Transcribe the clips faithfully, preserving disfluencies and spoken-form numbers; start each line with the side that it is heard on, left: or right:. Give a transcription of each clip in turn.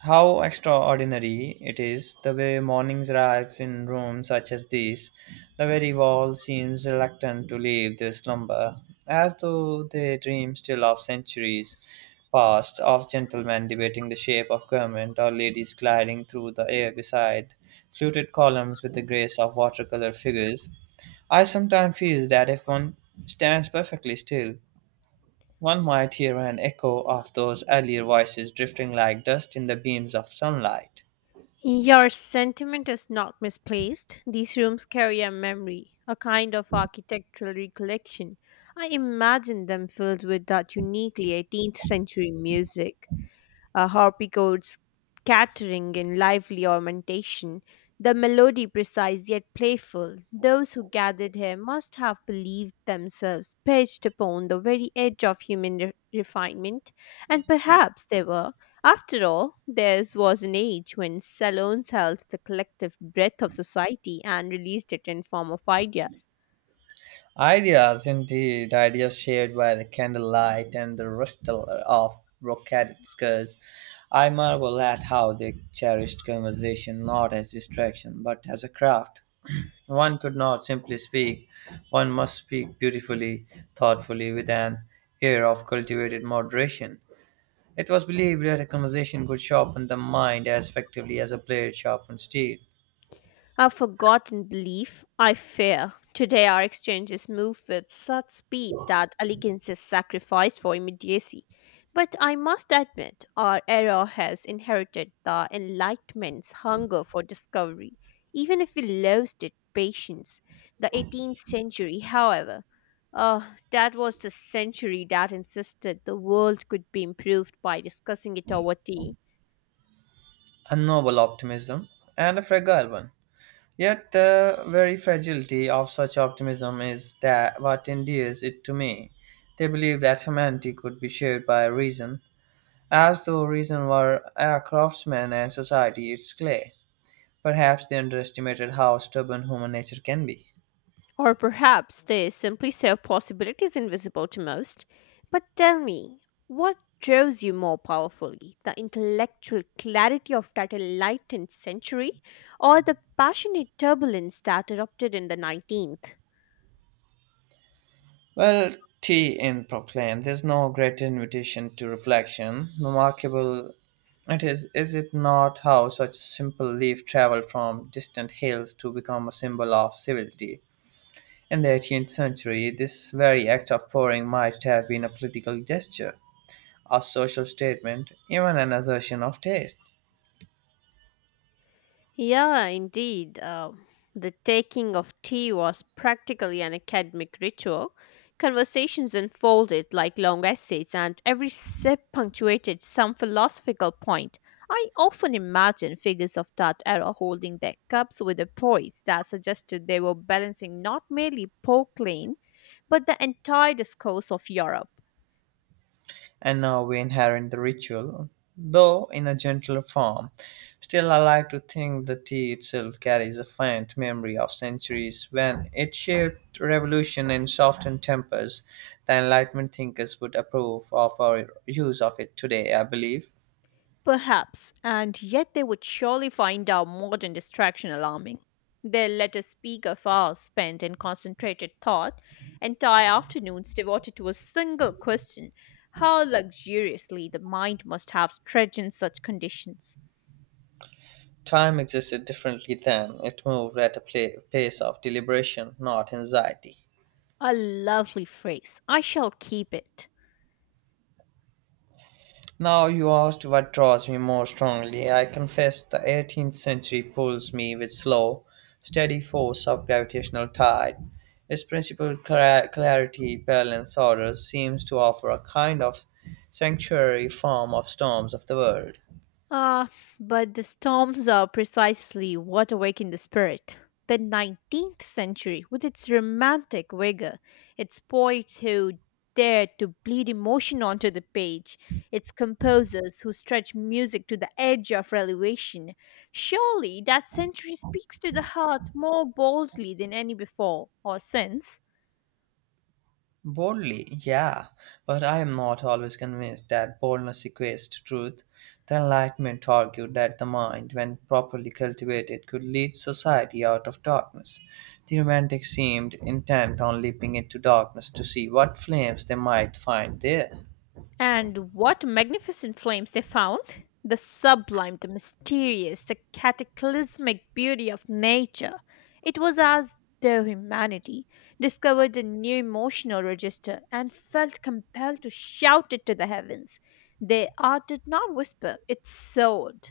right: How extraordinary it is the way mornings arrive in rooms such as these. The very wall seems reluctant to leave their slumber, as though they dream still of centuries past, of gentlemen debating the shape of garment, or ladies gliding through the air beside fluted columns with the grace of watercolor figures. I sometimes feel that if one stands perfectly still, one might hear an echo of those earlier voices drifting like dust in the beams of sunlight.
left: Your sentiment is not misplaced. These rooms carry a memory, a kind of architectural recollection. I imagine them filled with that uniquely eighteenth century music, uh, Harpygoats scattering in lively ornamentation, the melody precise yet playful. Those who gathered here must have believed themselves perched upon the very edge of human re- refinement, and perhaps they were. After all, theirs was an age when salons held the collective breath of society and released it in form of ideas.
right: Ideas, indeed, ideas shared by the candlelight and the rustle of brocaded skirts. I marvel at how they cherished conversation not as distraction but as a craft. One could not simply speak, one must speak beautifully, thoughtfully, with an air of cultivated moderation. It was believed that a conversation could sharpen the mind as effectively as a blade sharpens steel.
left: A forgotten belief, I fear. Today, our exchanges move with such speed that elegance is sacrificed for immediacy. But I must admit, our era has inherited the Enlightenment's hunger for discovery, even if we lost it patience. The eighteenth century, however, uh, that was the century that insisted the world could be improved by discussing it over tea.
right: A noble optimism and a fragile one. Yet the very fragility of such optimism is that what endears it to me. They believed that humanity could be shaped by reason, as though reason were a craftsman and society its clay. Perhaps they underestimated how stubborn human nature can be.
left: Or perhaps they simply saw possibilities invisible to most. But tell me, what draws you more powerfully? The intellectual clarity of that enlightened century, or the passionate turbulence that erupted in the nineteenth?
right: Well, tea in Proclaim, there's no great invitation to reflection. Remarkable it is, is it not, how such a simple leaf traveled from distant hills to become a symbol of civility? In the eighteenth century, this very act of pouring might have been a political gesture, a social statement, even an assertion of taste.
left: Yeah, indeed. Uh, the taking of tea was practically an academic ritual. Conversations unfolded like long essays, and every sip punctuated some philosophical point. I often imagine figures of that era holding their cups with a poise that suggested they were balancing not merely Pauline, but the entire discourse of Europe.
right: And now we inherit the ritual, though in a gentler form. Still, I like to think the tea itself carries a faint memory of centuries when it shaped revolution and softened tempers. The Enlightenment thinkers would approve of our use of it today, I believe.
left: Perhaps, and yet they would surely find our modern distraction alarming. They'll let us speak of hours spent in concentrated thought, entire afternoons devoted to a single question. How luxuriously the mind must have stretched in such conditions.
right: Time existed differently then, it moved at a pla pace of deliberation, not anxiety.
left: A lovely phrase. I shall keep it.
right: Now you asked what draws me more strongly. I confess the eighteenth century pulls me with slow, steady force of gravitational tide. Its principal cla- clarity, balance, order seems to offer a kind of sanctuary form of storms of the world.
left: Ah, but the storms are precisely what awakened the spirit. The nineteenth century, with its romantic vigor, its poets who dared to bleed emotion onto the page, its composers who stretched music to the edge of elevation, surely that century speaks to the heart more boldly than any before or since.
right: Boldly, yeah, but I am not always convinced that boldness equates to truth. The Enlightenment argued that the mind, when properly cultivated, could lead society out of darkness. The Romantics seemed intent on leaping into darkness to see what flames they might find there.
left: And what magnificent flames they found! The sublime, the mysterious, the cataclysmic beauty of nature. It was as though humanity discovered a new emotional register and felt compelled to shout it to the heavens. Their art did not whisper, it soared.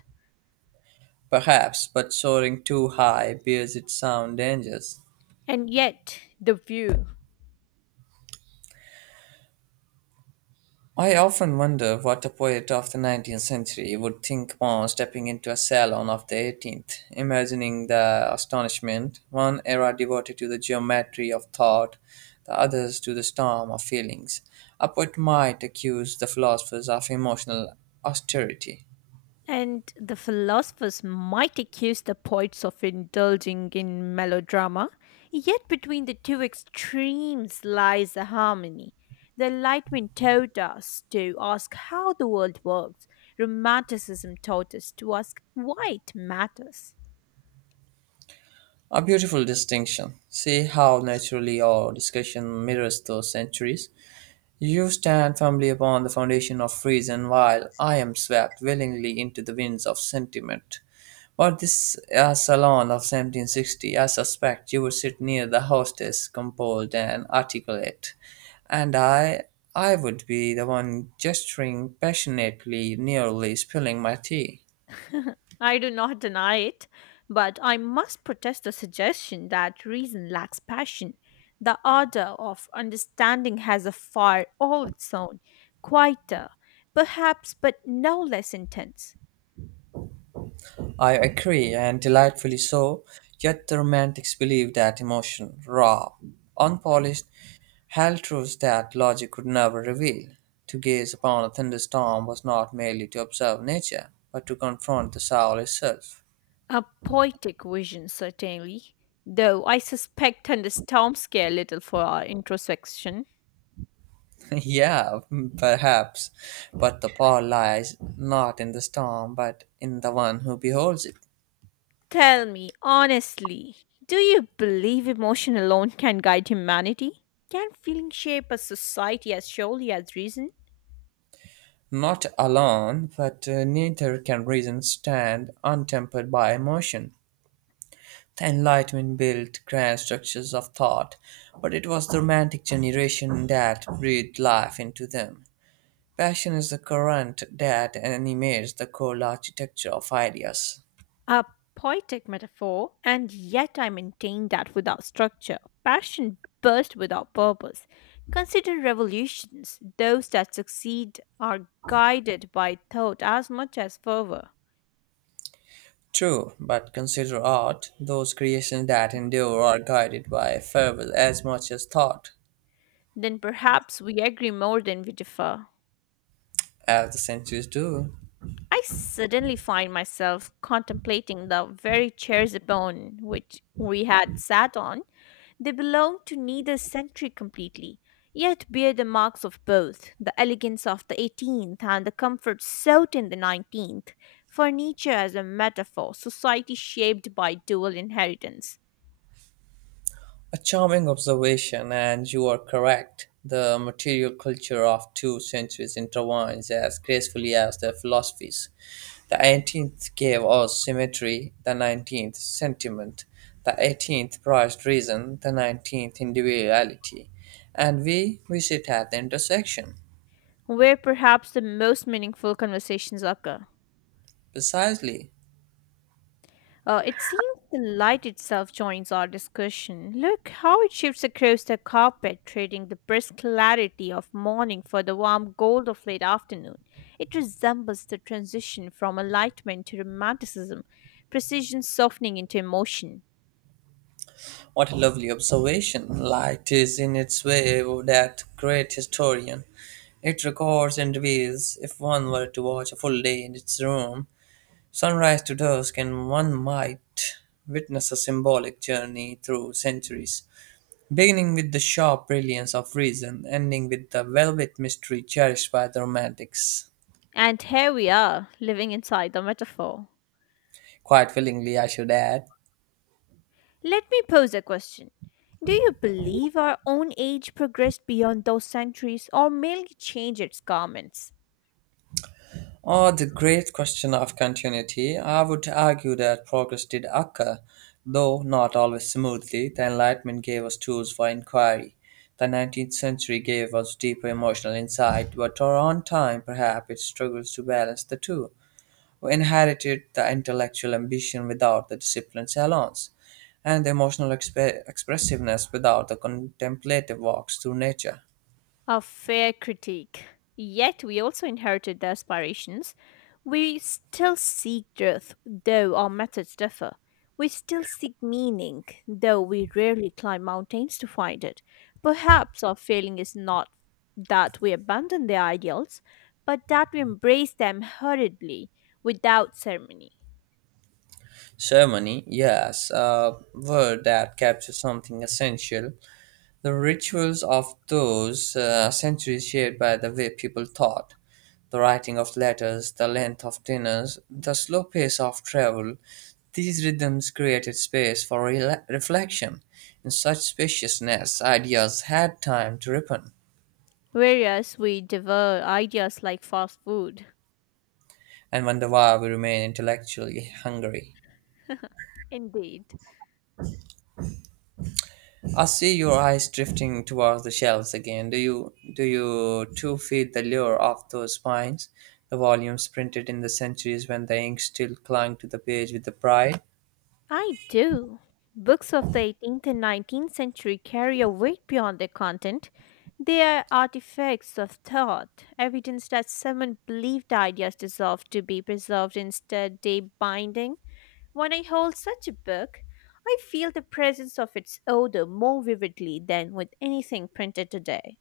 right: Perhaps, but soaring too high bears its own dangers.
left: And yet, the view.
right: I often wonder what a poet of the nineteenth century would think upon stepping into a salon of the eighteenth, imagining the astonishment, one era devoted to the geometry of thought, the others to the storm of feelings. A poet might accuse the philosophers of emotional austerity.
left: And the philosophers might accuse the poets of indulging in melodrama, yet between the two extremes lies the harmony. The Enlightenment taught us to ask how the world works, Romanticism taught us to ask why it matters.
right: A beautiful distinction. See how naturally our discussion mirrors those centuries. You stand firmly upon the foundation of reason, while I am swept willingly into the winds of sentiment. Or this uh, salon of seventeen sixty, I suspect you would sit near the hostess, composed and articulate, and I, I would be the one gesturing passionately, nearly spilling my tea.
left: I do not deny it, but I must protest the suggestion that reason lacks passion. The ardor of understanding has a fire all its own, quieter, perhaps, but no less intense.
right: I agree, and delightfully so, yet the romantics believed that emotion, raw, unpolished, held truths that logic could never reveal. To gaze upon a thunderstorm was not merely to observe nature, but to confront the soul itself.
left: A poetic vision, certainly, though I suspect thunderstorms care little for our introspection.
right: Yeah, perhaps. But the power lies not in the storm, but in the one who beholds it.
left: Tell me, honestly, do you believe emotion alone can guide humanity? Can feeling shape a society as surely as reason?
right: Not alone, but uh, neither can reason stand untempered by emotion. The Enlightenment built grand structures of thought, but it was the Romantic generation that breathed life into them. Passion is the current that animates the cold architecture of ideas.
left: A poetic metaphor, and yet I maintain that without structure, passion bursts without purpose. Consider revolutions. Those that succeed are guided by thought as much as fervor.
right: True, but consider art. Those creations that endure are guided by fervor as much as thought,
left: Then perhaps we agree more than we differ.
right: as the centuries do.
left: I suddenly find myself contemplating the very chairs upon which we had sat on. They belong to neither century completely, yet bear the marks of both, the elegance of the eighteenth and the comfort sought in the nineteenth. Furniture as a metaphor, society shaped by dual inheritance,
right: A charming observation, and you are correct. The material culture of two centuries intertwines as gracefully as their philosophies. The eighteenth gave us symmetry, the nineteenth sentiment, the eighteenth prized reason, the nineteenth individuality, and we, we sit at the intersection.
left: where perhaps the most meaningful conversations occur.
right: Precisely.
left: Uh, it seems the light itself joins our discussion. Look how it shifts across the carpet, trading the brisk clarity of morning for the warm gold of late afternoon. It resembles the transition from enlightenment to romanticism, precision softening into emotion.
right: What a lovely observation! Light is in its way that great historian. It records and reveals, if one were to watch a full day in its room, sunrise to dusk, and one might witness a symbolic journey through centuries, beginning with the sharp brilliance of reason, ending with the velvet mystery cherished by the romantics.
left: And here we are, living inside the metaphor.
right: Quite willingly, I should add.
left: Let me pose a question. Do you believe our own age progressed beyond those centuries, or merely changed its garments?
right: Oh, the great question of continuity. I would argue that progress did occur, though not always smoothly. The Enlightenment gave us tools for inquiry. The nineteenth century gave us deeper emotional insight, but our own time, perhaps, it struggles to balance the two. We inherited the intellectual ambition without the disciplined salons, and the emotional exp- expressiveness without the contemplative walks through nature.
left: A fair critique. Yet we also inherited their aspirations. We still seek truth, though our methods differ. We still seek meaning, though we rarely climb mountains to find it. Perhaps our failing is not that we abandon their ideals, but that we embrace them hurriedly, without ceremony.
right: Ceremony, yes, a word that captures something essential. The rituals of those uh, centuries shaped by the way people thought, the writing of letters, the length of dinners, the slow pace of travel. These rhythms created space for rela reflection. In such spaciousness, ideas had time to ripen
left: Whereas we devour ideas like fast food.
right: and wonder why we remain intellectually hungry.
left: Indeed.
right: I see your eyes drifting towards the shelves again. Do you do you too feel the lure of those spines, the volumes printed in the centuries when the ink still clung to the page with the pride?
left: I do. Books of the eighteenth and nineteenth century carry a weight beyond their content. They are artifacts of thought, evidence that someone believed ideas deserved to be preserved instead they binding. When I hold such a book, I feel the presence of its odor more vividly than with anything printed today.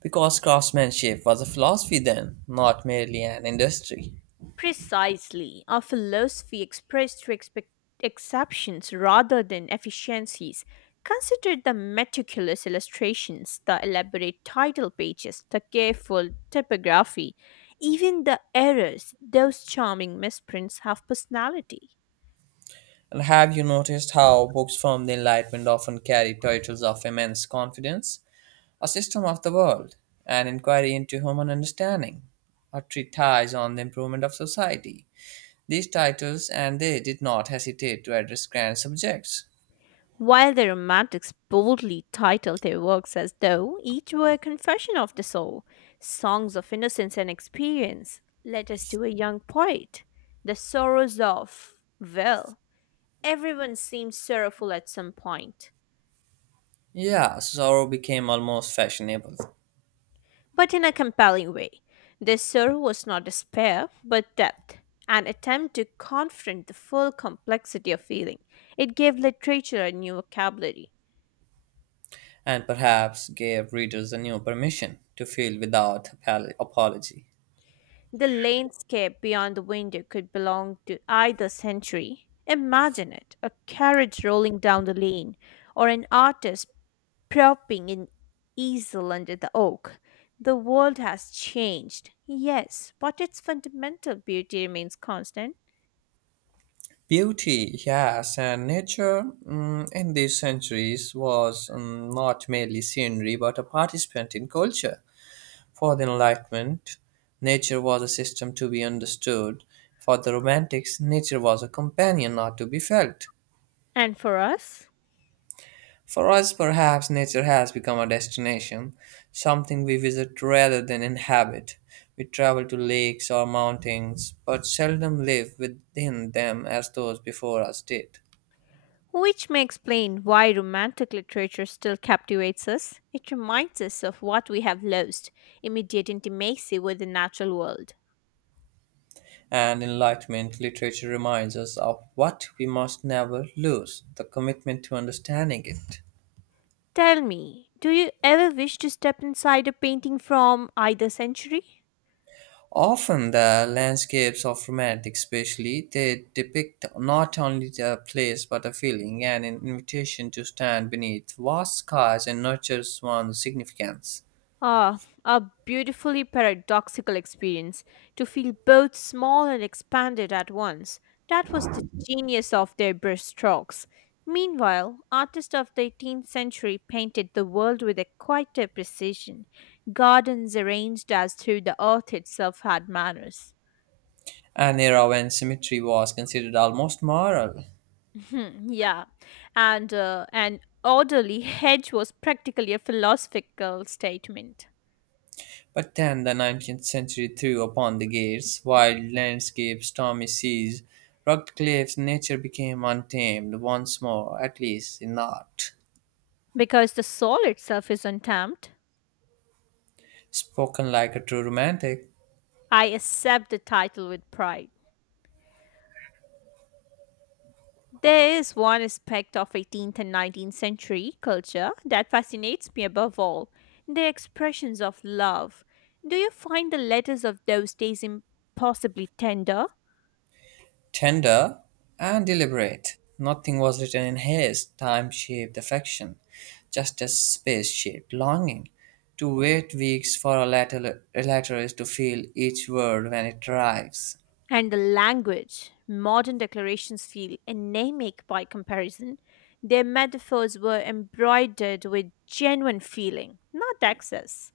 right: Because craftsmanship was a philosophy then, not merely an industry.
left: Precisely, our philosophy expressed through expe- exceptions rather than efficiencies. Consider the meticulous illustrations, the elaborate title pages, the careful typography, even the errors. Those charming misprints have personality.
right: And have you noticed how books from the Enlightenment often carry titles of immense confidence? A system of the world, an inquiry into human understanding, a treatise on the improvement of society these titles, and they did not hesitate to address grand subjects.
left: While the Romantics boldly titled their works as though each were a confession of the soul, songs of innocence and experience, letters to a young poet, the sorrows of, well, everyone seems sorrowful at some point,
right: Yeah, sorrow became almost fashionable,
left: but in a compelling way. This sorrow was not despair, but depth, an attempt to confront the full complexity of feeling. It gave literature a new vocabulary.
right: and perhaps gave readers a new permission to feel without apol- apology.
left: The landscape beyond the window could belong to either century. Imagine it, a carriage rolling down the lane, or an artist propping an easel under the oak. The world has changed, yes, but its fundamental beauty remains constant.
right: Beauty, yes, and nature mm, in these centuries was mm, not merely scenery but a participant in culture. For the Enlightenment, nature was a system to be understood. For the Romantics, nature was a companion not to be felt.
left: And for us?
right: For us, perhaps, nature has become a destination, something we visit rather than inhabit. We travel to lakes or mountains, but seldom live within them as those before us did.
left: Which may explain why romantic literature still captivates us. It reminds us of what we have lost, immediate intimacy with the natural world.
right: And Enlightenment literature reminds us of what we must never lose the commitment to understanding it.
left: Tell me, do you ever wish to step inside a painting from either century?
right: Often the landscapes of romantic especially they depict not only the place but a feeling and an invitation to stand beneath vast skies and nurture one's significance.
left: Ah, a beautifully paradoxical experience, to feel both small and expanded at once. That was the genius of their brushstrokes. Meanwhile, artists of the eighteenth century painted the world with a quieter precision, gardens arranged as though the earth itself had manners.
right: An era when symmetry was considered almost moral.
left: Hmm, yeah, and uh, an orderly hedge was practically a philosophical statement
right: But then the nineteenth century threw upon the gates, wild landscapes, stormy seas, rugged cliffs, nature became untamed once more, at least in art.
left: because the soul itself is untamed.
right: Spoken like a true romantic.
left: I accept the title with pride. There is one aspect of eighteenth and nineteenth century culture that fascinates me above all, the expressions of love. Do you find the letters of those days impossibly tender?
right: Tender and deliberate, nothing was written in haste. Time shaped affection, just as space shaped longing. To wait weeks for a letter, a letter is to feel each word when it arrives.
left: And the language. Modern declarations feel anemic by comparison. Their metaphors were embroidered with genuine feeling, not excess.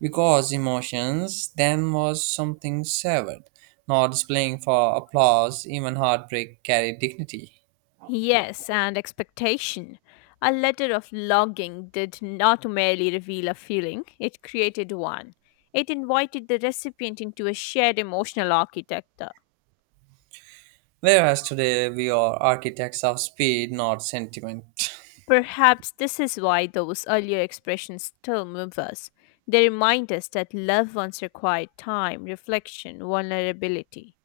right: Because emotions then was something severed, not displaying for applause, even heartbreak carried dignity.
left: Yes, and expectation. A letter of longing did not merely reveal a feeling, it created one. It invited the recipient into a shared emotional architecture.
right: Whereas today we are architects of speed, not sentiment.
left: Perhaps this is why those earlier expressions still move us. They remind us that love once required time, reflection, vulnerability.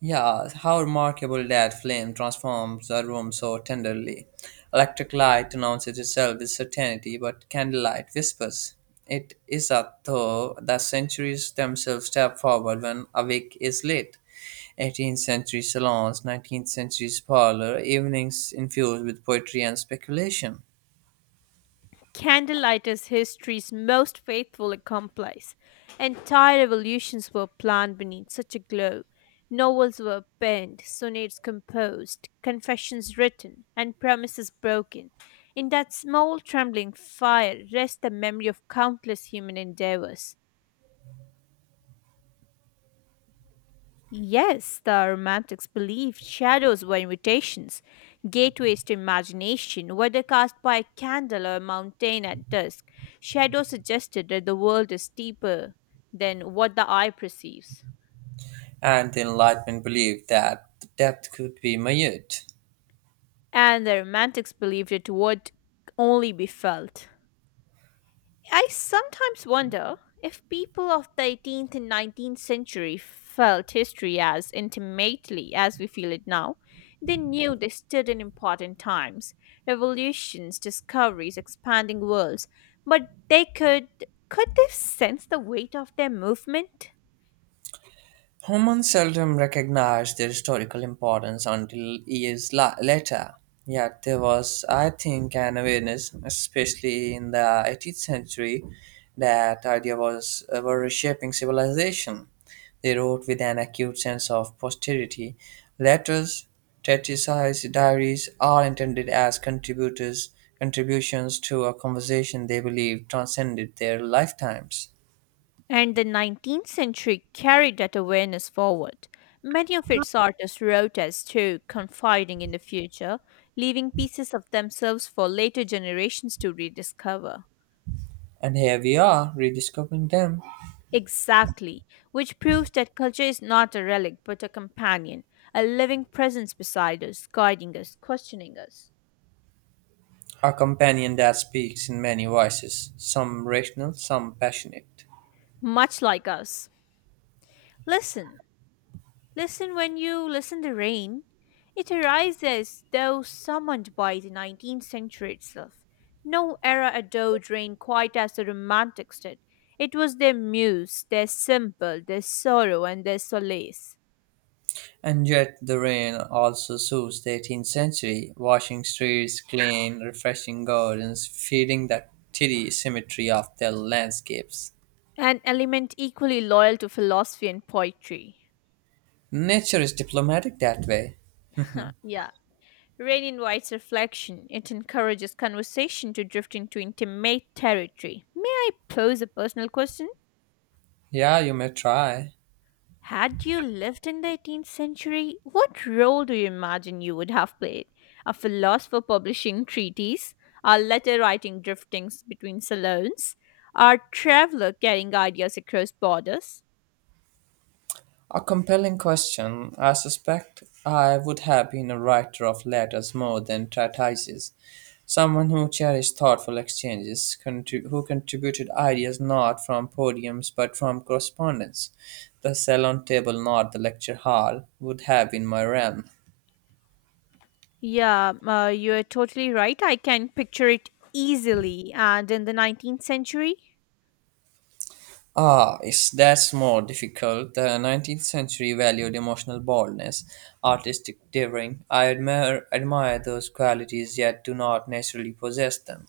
right: Yeah, how remarkable that flame transforms a room so tenderly. Electric light announces itself with certainty, but candlelight whispers. It is as though the centuries themselves step forward when a wick is lit. eighteenth century salons, nineteenth century parlor, evenings infused with poetry and speculation.
left: Candlelight is history's most faithful accomplice. Entire revolutions were planned beneath such a glow. Novels were penned, sonnets composed, confessions written, and promises broken. In that small trembling fire rests the memory of countless human endeavors. Yes, the romantics believed shadows were invitations, gateways to imagination, whether cast by a candle or a mountain at dusk. Shadows suggested that the world is deeper than what the eye perceives.
right: And the Enlightenment believed that depth could be measured.
left: And the romantics believed it would only be felt. I sometimes wonder if people of the eighteenth and nineteenth century felt history as intimately as we feel it now. They knew they stood in important times, revolutions, discoveries, expanding worlds, but they could could they sense the weight of their movement?
right: Humans seldom recognize their historical importance until years la- later. Yet there was, I think, an awareness, especially in the eighteenth century, that idea was uh, were reshaping civilization. They wrote with an acute sense of posterity. Letters, treatises, diaries, all intended as contributors contributions to a conversation they believed transcended their lifetimes.
left: And the nineteenth century carried that awareness forward. Many of its artists wrote as too confiding in the future, leaving pieces of themselves for later generations to rediscover.
right: And here we are rediscovering them.
left: Exactly, which proves that culture is not a relic but a companion, a living presence beside us, guiding us, questioning us,
right: A companion that speaks in many voices, some rational, some passionate.
left: much like us. Listen, Listen when you listen to rain. It arises though summoned by the nineteenth century itself. No era adored rain quite as the Romantics did. It was their muse, their symbol, their sorrow, and their solace.
right: And yet the rain also soothes the eighteenth century, washing streets clean, refreshing gardens, feeding the tidy symmetry of their landscapes.
left: An element equally loyal to philosophy and poetry.
right: Nature is diplomatic that way.
left: Huh, yeah. Rain invites reflection. It encourages conversation to drift into intimate territory. May I pose a personal question?
right: Yeah, you may try.
left: Had you lived in the eighteenth century, what role do you imagine you would have played? A philosopher publishing treatises, a letter writing driftings between salons, a traveler carrying ideas across borders?
right: A compelling question. I suspect I would have been a writer of letters more than treatises, someone who cherished thoughtful exchanges, contri- who contributed ideas not from podiums but from correspondence. The salon table, not the lecture hall, would have been my realm.
left: Yeah, uh, you're totally right. I can picture it easily. And in the nineteenth century?
right: Ah, is that's more difficult. The nineteenth century valued emotional boldness, artistic daring. I admire admire those qualities, yet do not naturally possess them.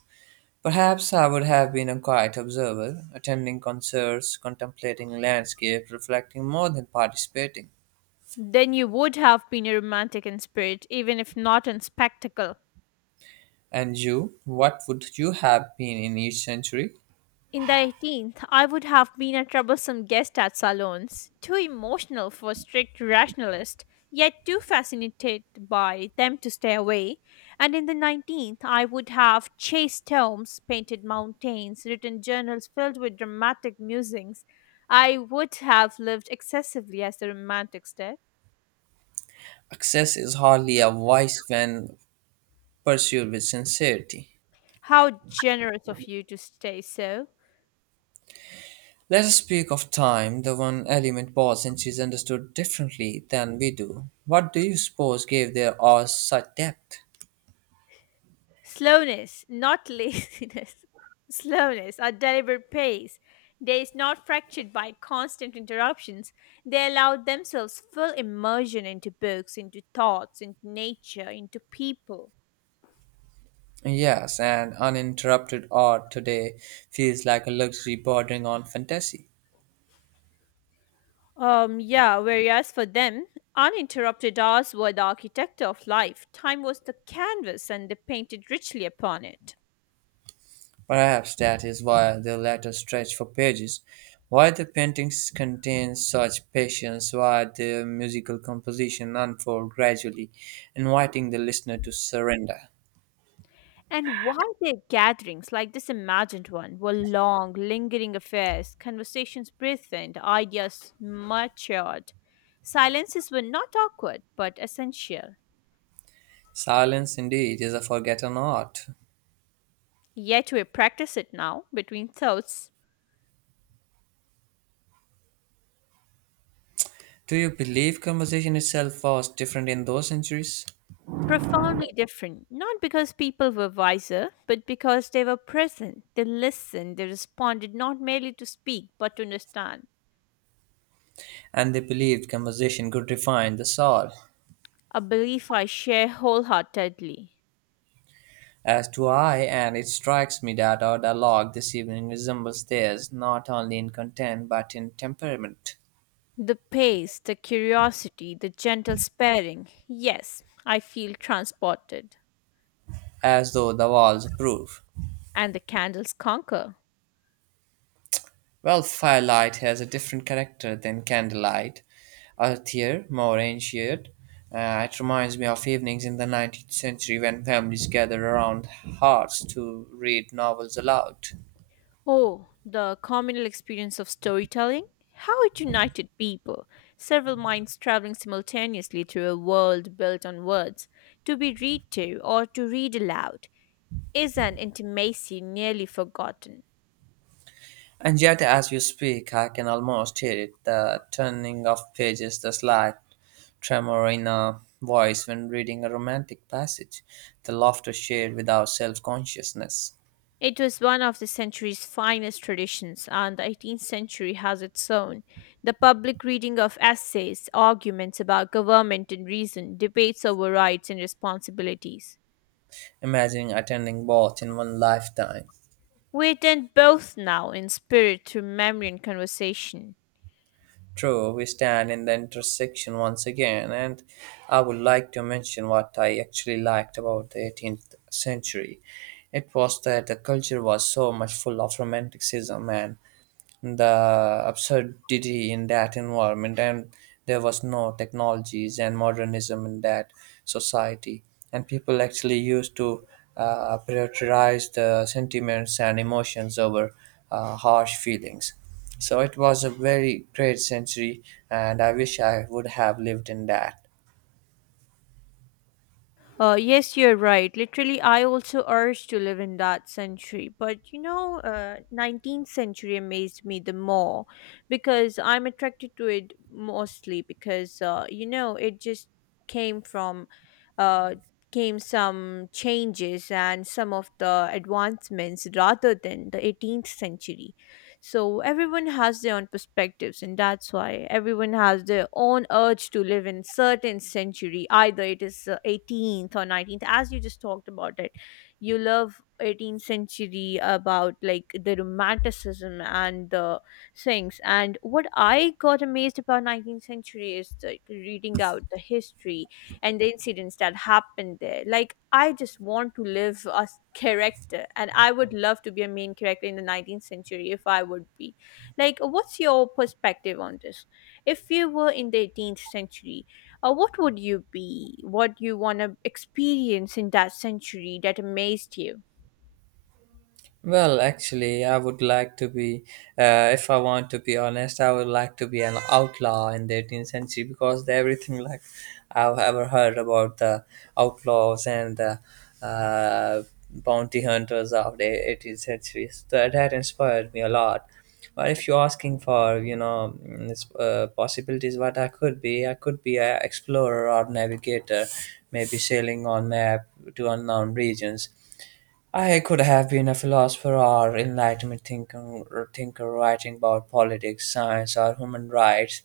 right: Perhaps I would have been a quiet observer, attending concerts, contemplating landscapes, reflecting more than participating.
left: Then you would have been a romantic in spirit, even if not in spectacle.
right: And you, what would you have been in each century?
left: In the eighteenth, I would have been a troublesome guest at salons, too emotional for strict rationalist, yet too fascinated by them to stay away. And in the nineteenth, I would have chased tomes, painted mountains, written journals filled with dramatic musings. I would have lived excessively as the romantics did.
right: Success is hardly a vice when pursued with sincerity.
left: How generous of you to stay so.
right: Let us speak of time, the one element both centuries understood differently than we do. What do you suppose gave their art such depth?
left: Slowness, not laziness. Slowness, a deliberate pace. They is not fractured by constant interruptions. They allow themselves full immersion into books, into thoughts, into nature, into people.
right: Yes, and uninterrupted art today feels like a luxury bordering on fantasy.
left: Um, yeah, whereas for them, uninterrupted hours were the architecture of life. Time was the canvas and they painted richly upon it.
right: Perhaps that is why the letter stretched for pages, why the paintings contain such patience, why the musical composition unfolds gradually, inviting the listener to surrender.
left: And while their gatherings, like this imagined one, were long, lingering affairs, conversations breathed, ideas matured, silences were not awkward but essential.
right: Silence, indeed, is a forgotten art.
left: Yet we practice it now between thoughts,
right: Do you believe conversation itself was different in those centuries?
left: profoundly different, not because people were wiser, but because they were present. They listened, they responded not merely to speak but to understand.
right: And they believed conversation could refine the soul.
left: A belief I share wholeheartedly.
right: As do I, and it strikes me that our dialogue this evening resembles theirs not only in content but in temperament.
left: The pace, the curiosity, the gentle sparing. Yes, I feel transported.
right: As though the walls approve.
left: And the candles conquer.
right: Well, firelight has a different character than candlelight, earthier, more ancient. Uh, it reminds me of evenings in the nineteenth century when families gathered around hearths to read novels aloud.
left: Oh, the communal experience of storytelling. How it united people, several minds traveling simultaneously through a world built on words, to be read to or to read aloud, is an intimacy nearly forgotten.
right: And yet, as you speak, I can almost hear it, the turning of pages, the slight tremor in a voice when reading a romantic passage, the laughter shared without self consciousness.
left: It was one of the century's finest traditions, and the eighteenth century has its own. The public reading of essays, arguments about government and reason, debates over rights and responsibilities.
right: Imagining attending both in one lifetime.
left: We attend both now in spirit through memory and conversation.
right: True, we stand in the intersection once again, and I would like to mention what I actually liked about the eighteenth century. It was that the culture was so much full of romanticism and the absurdity in that environment, and there was no technologies and modernism in that society, and people actually used to uh, prioritize the sentiments and emotions over uh, harsh feelings, so it was a very great century, and I wish I would have lived in that.
left: Uh, yes, you're right. Literally, I also urge to live in that century. But you know, uh, nineteenth century amazed me the more because I'm attracted to it mostly because uh, you know, it just came from uh, came some changes and some of the advancements rather than the eighteenth century. So everyone has their own perspectives, and that's why everyone has their own urge to live in certain century. Either it is uh, eighteenth or nineteenth, as you just talked about it. You love eighteenth century about like the romanticism and the things. And what I got amazed about nineteenth century is the reading out the history and the incidents that happened there. Like, I just want to live a s- character, and I would love to be a main character in the nineteenth century if I would be. Like, what's your perspective on this? If you were in the eighteenth century, uh, what would you be? What you want to experience in that century that amazed you?
right: Well, actually, I would like to be, uh, if I want to be honest, I would like to be an outlaw in the eighteenth century because the- everything like I've ever heard about the outlaws and the uh, bounty hunters of the eighteenth century, so that, that inspired me a lot. But if you're asking for, you know, mm, this, uh, possibilities, what I could be, I could be an explorer or navigator, maybe sailing on map to unknown regions. I could have been a philosopher or enlightenment thinker, or thinker writing about politics, science, or human rights.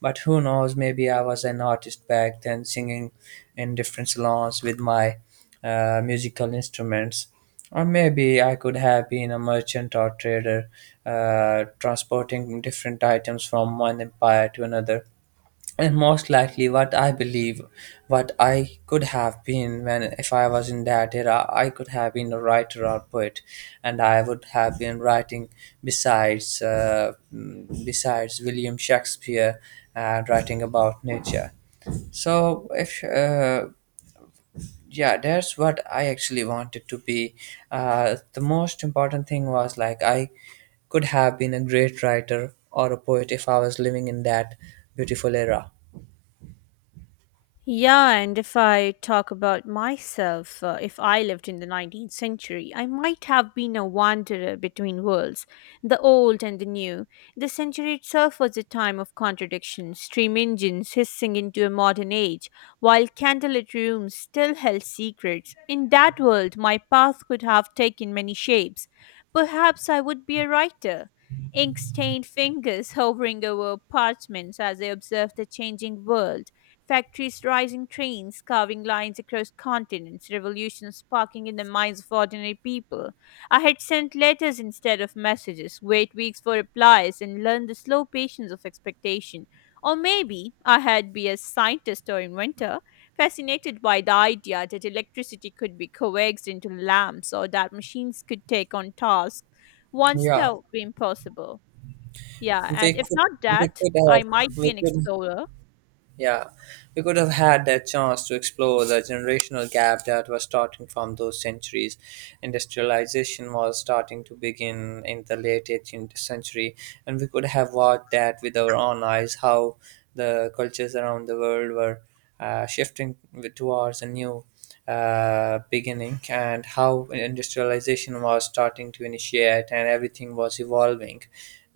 right: But who knows, maybe I was an artist back then, singing in different salons with my uh, musical instruments. Or maybe I could have been a merchant or trader, uh, transporting different items from one empire to another, and most likely what I believe, what I could have been when if I was in that era, I could have been a writer or poet, and I would have been writing besides uh, mm, besides William Shakespeare and writing about nature. So if uh, yeah, that's what I actually wanted to be. Uh, the most important thing was like I could have been a great writer or a poet if I was living in that beautiful era.
left: Yeah, and if I talk about myself, uh, if I lived in the nineteenth century, I might have been a wanderer between worlds, the old and the new. The century itself was a time of contradiction, steam engines hissing into a modern age, while candlelit rooms still held secrets. In that world, my path could have taken many shapes. Perhaps I would be a writer. Ink stained fingers hovering over parchments as I observed the changing world. Factories rising trains, carving lines across continents, revolutions sparking in the minds of ordinary people. I had sent letters instead of messages, wait weeks for replies, and learned the slow patience of expectation. Or maybe I had been a scientist or inventor, fascinated by the idea that electricity could be coaxed into lamps or that machines could take on tasks once
right: Yeah,
left: thought were impossible. Yeah,
right: We
left: and if
right: could
left: not
right: we
left: that,
right: could
left: I
right: have
left: might be
right: we
left: an
right: could
left: explorer.
right: yeah, we could have had that chance to explore the generational gap that was starting from those centuries. Industrialization was starting to begin in the late eighteenth century, and we could have watched that with our own eyes how the cultures around the world were uh, shifting with- towards a new uh, beginning, and how industrialization was starting to initiate and everything was evolving,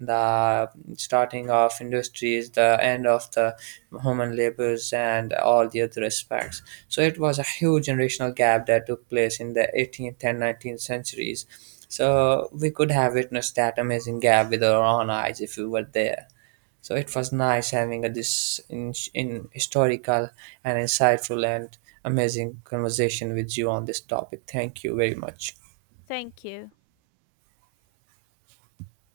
right: the starting of industries, the end of the human labors, and all the other aspects. So it was a huge generational gap that took place in the eighteenth and nineteenth centuries. So we could have witnessed that amazing gap with our own eyes if we were there. So it was nice having a, this in, in historical and insightful and amazing conversation with you on this topic. Thank you very much.
left: Thank you.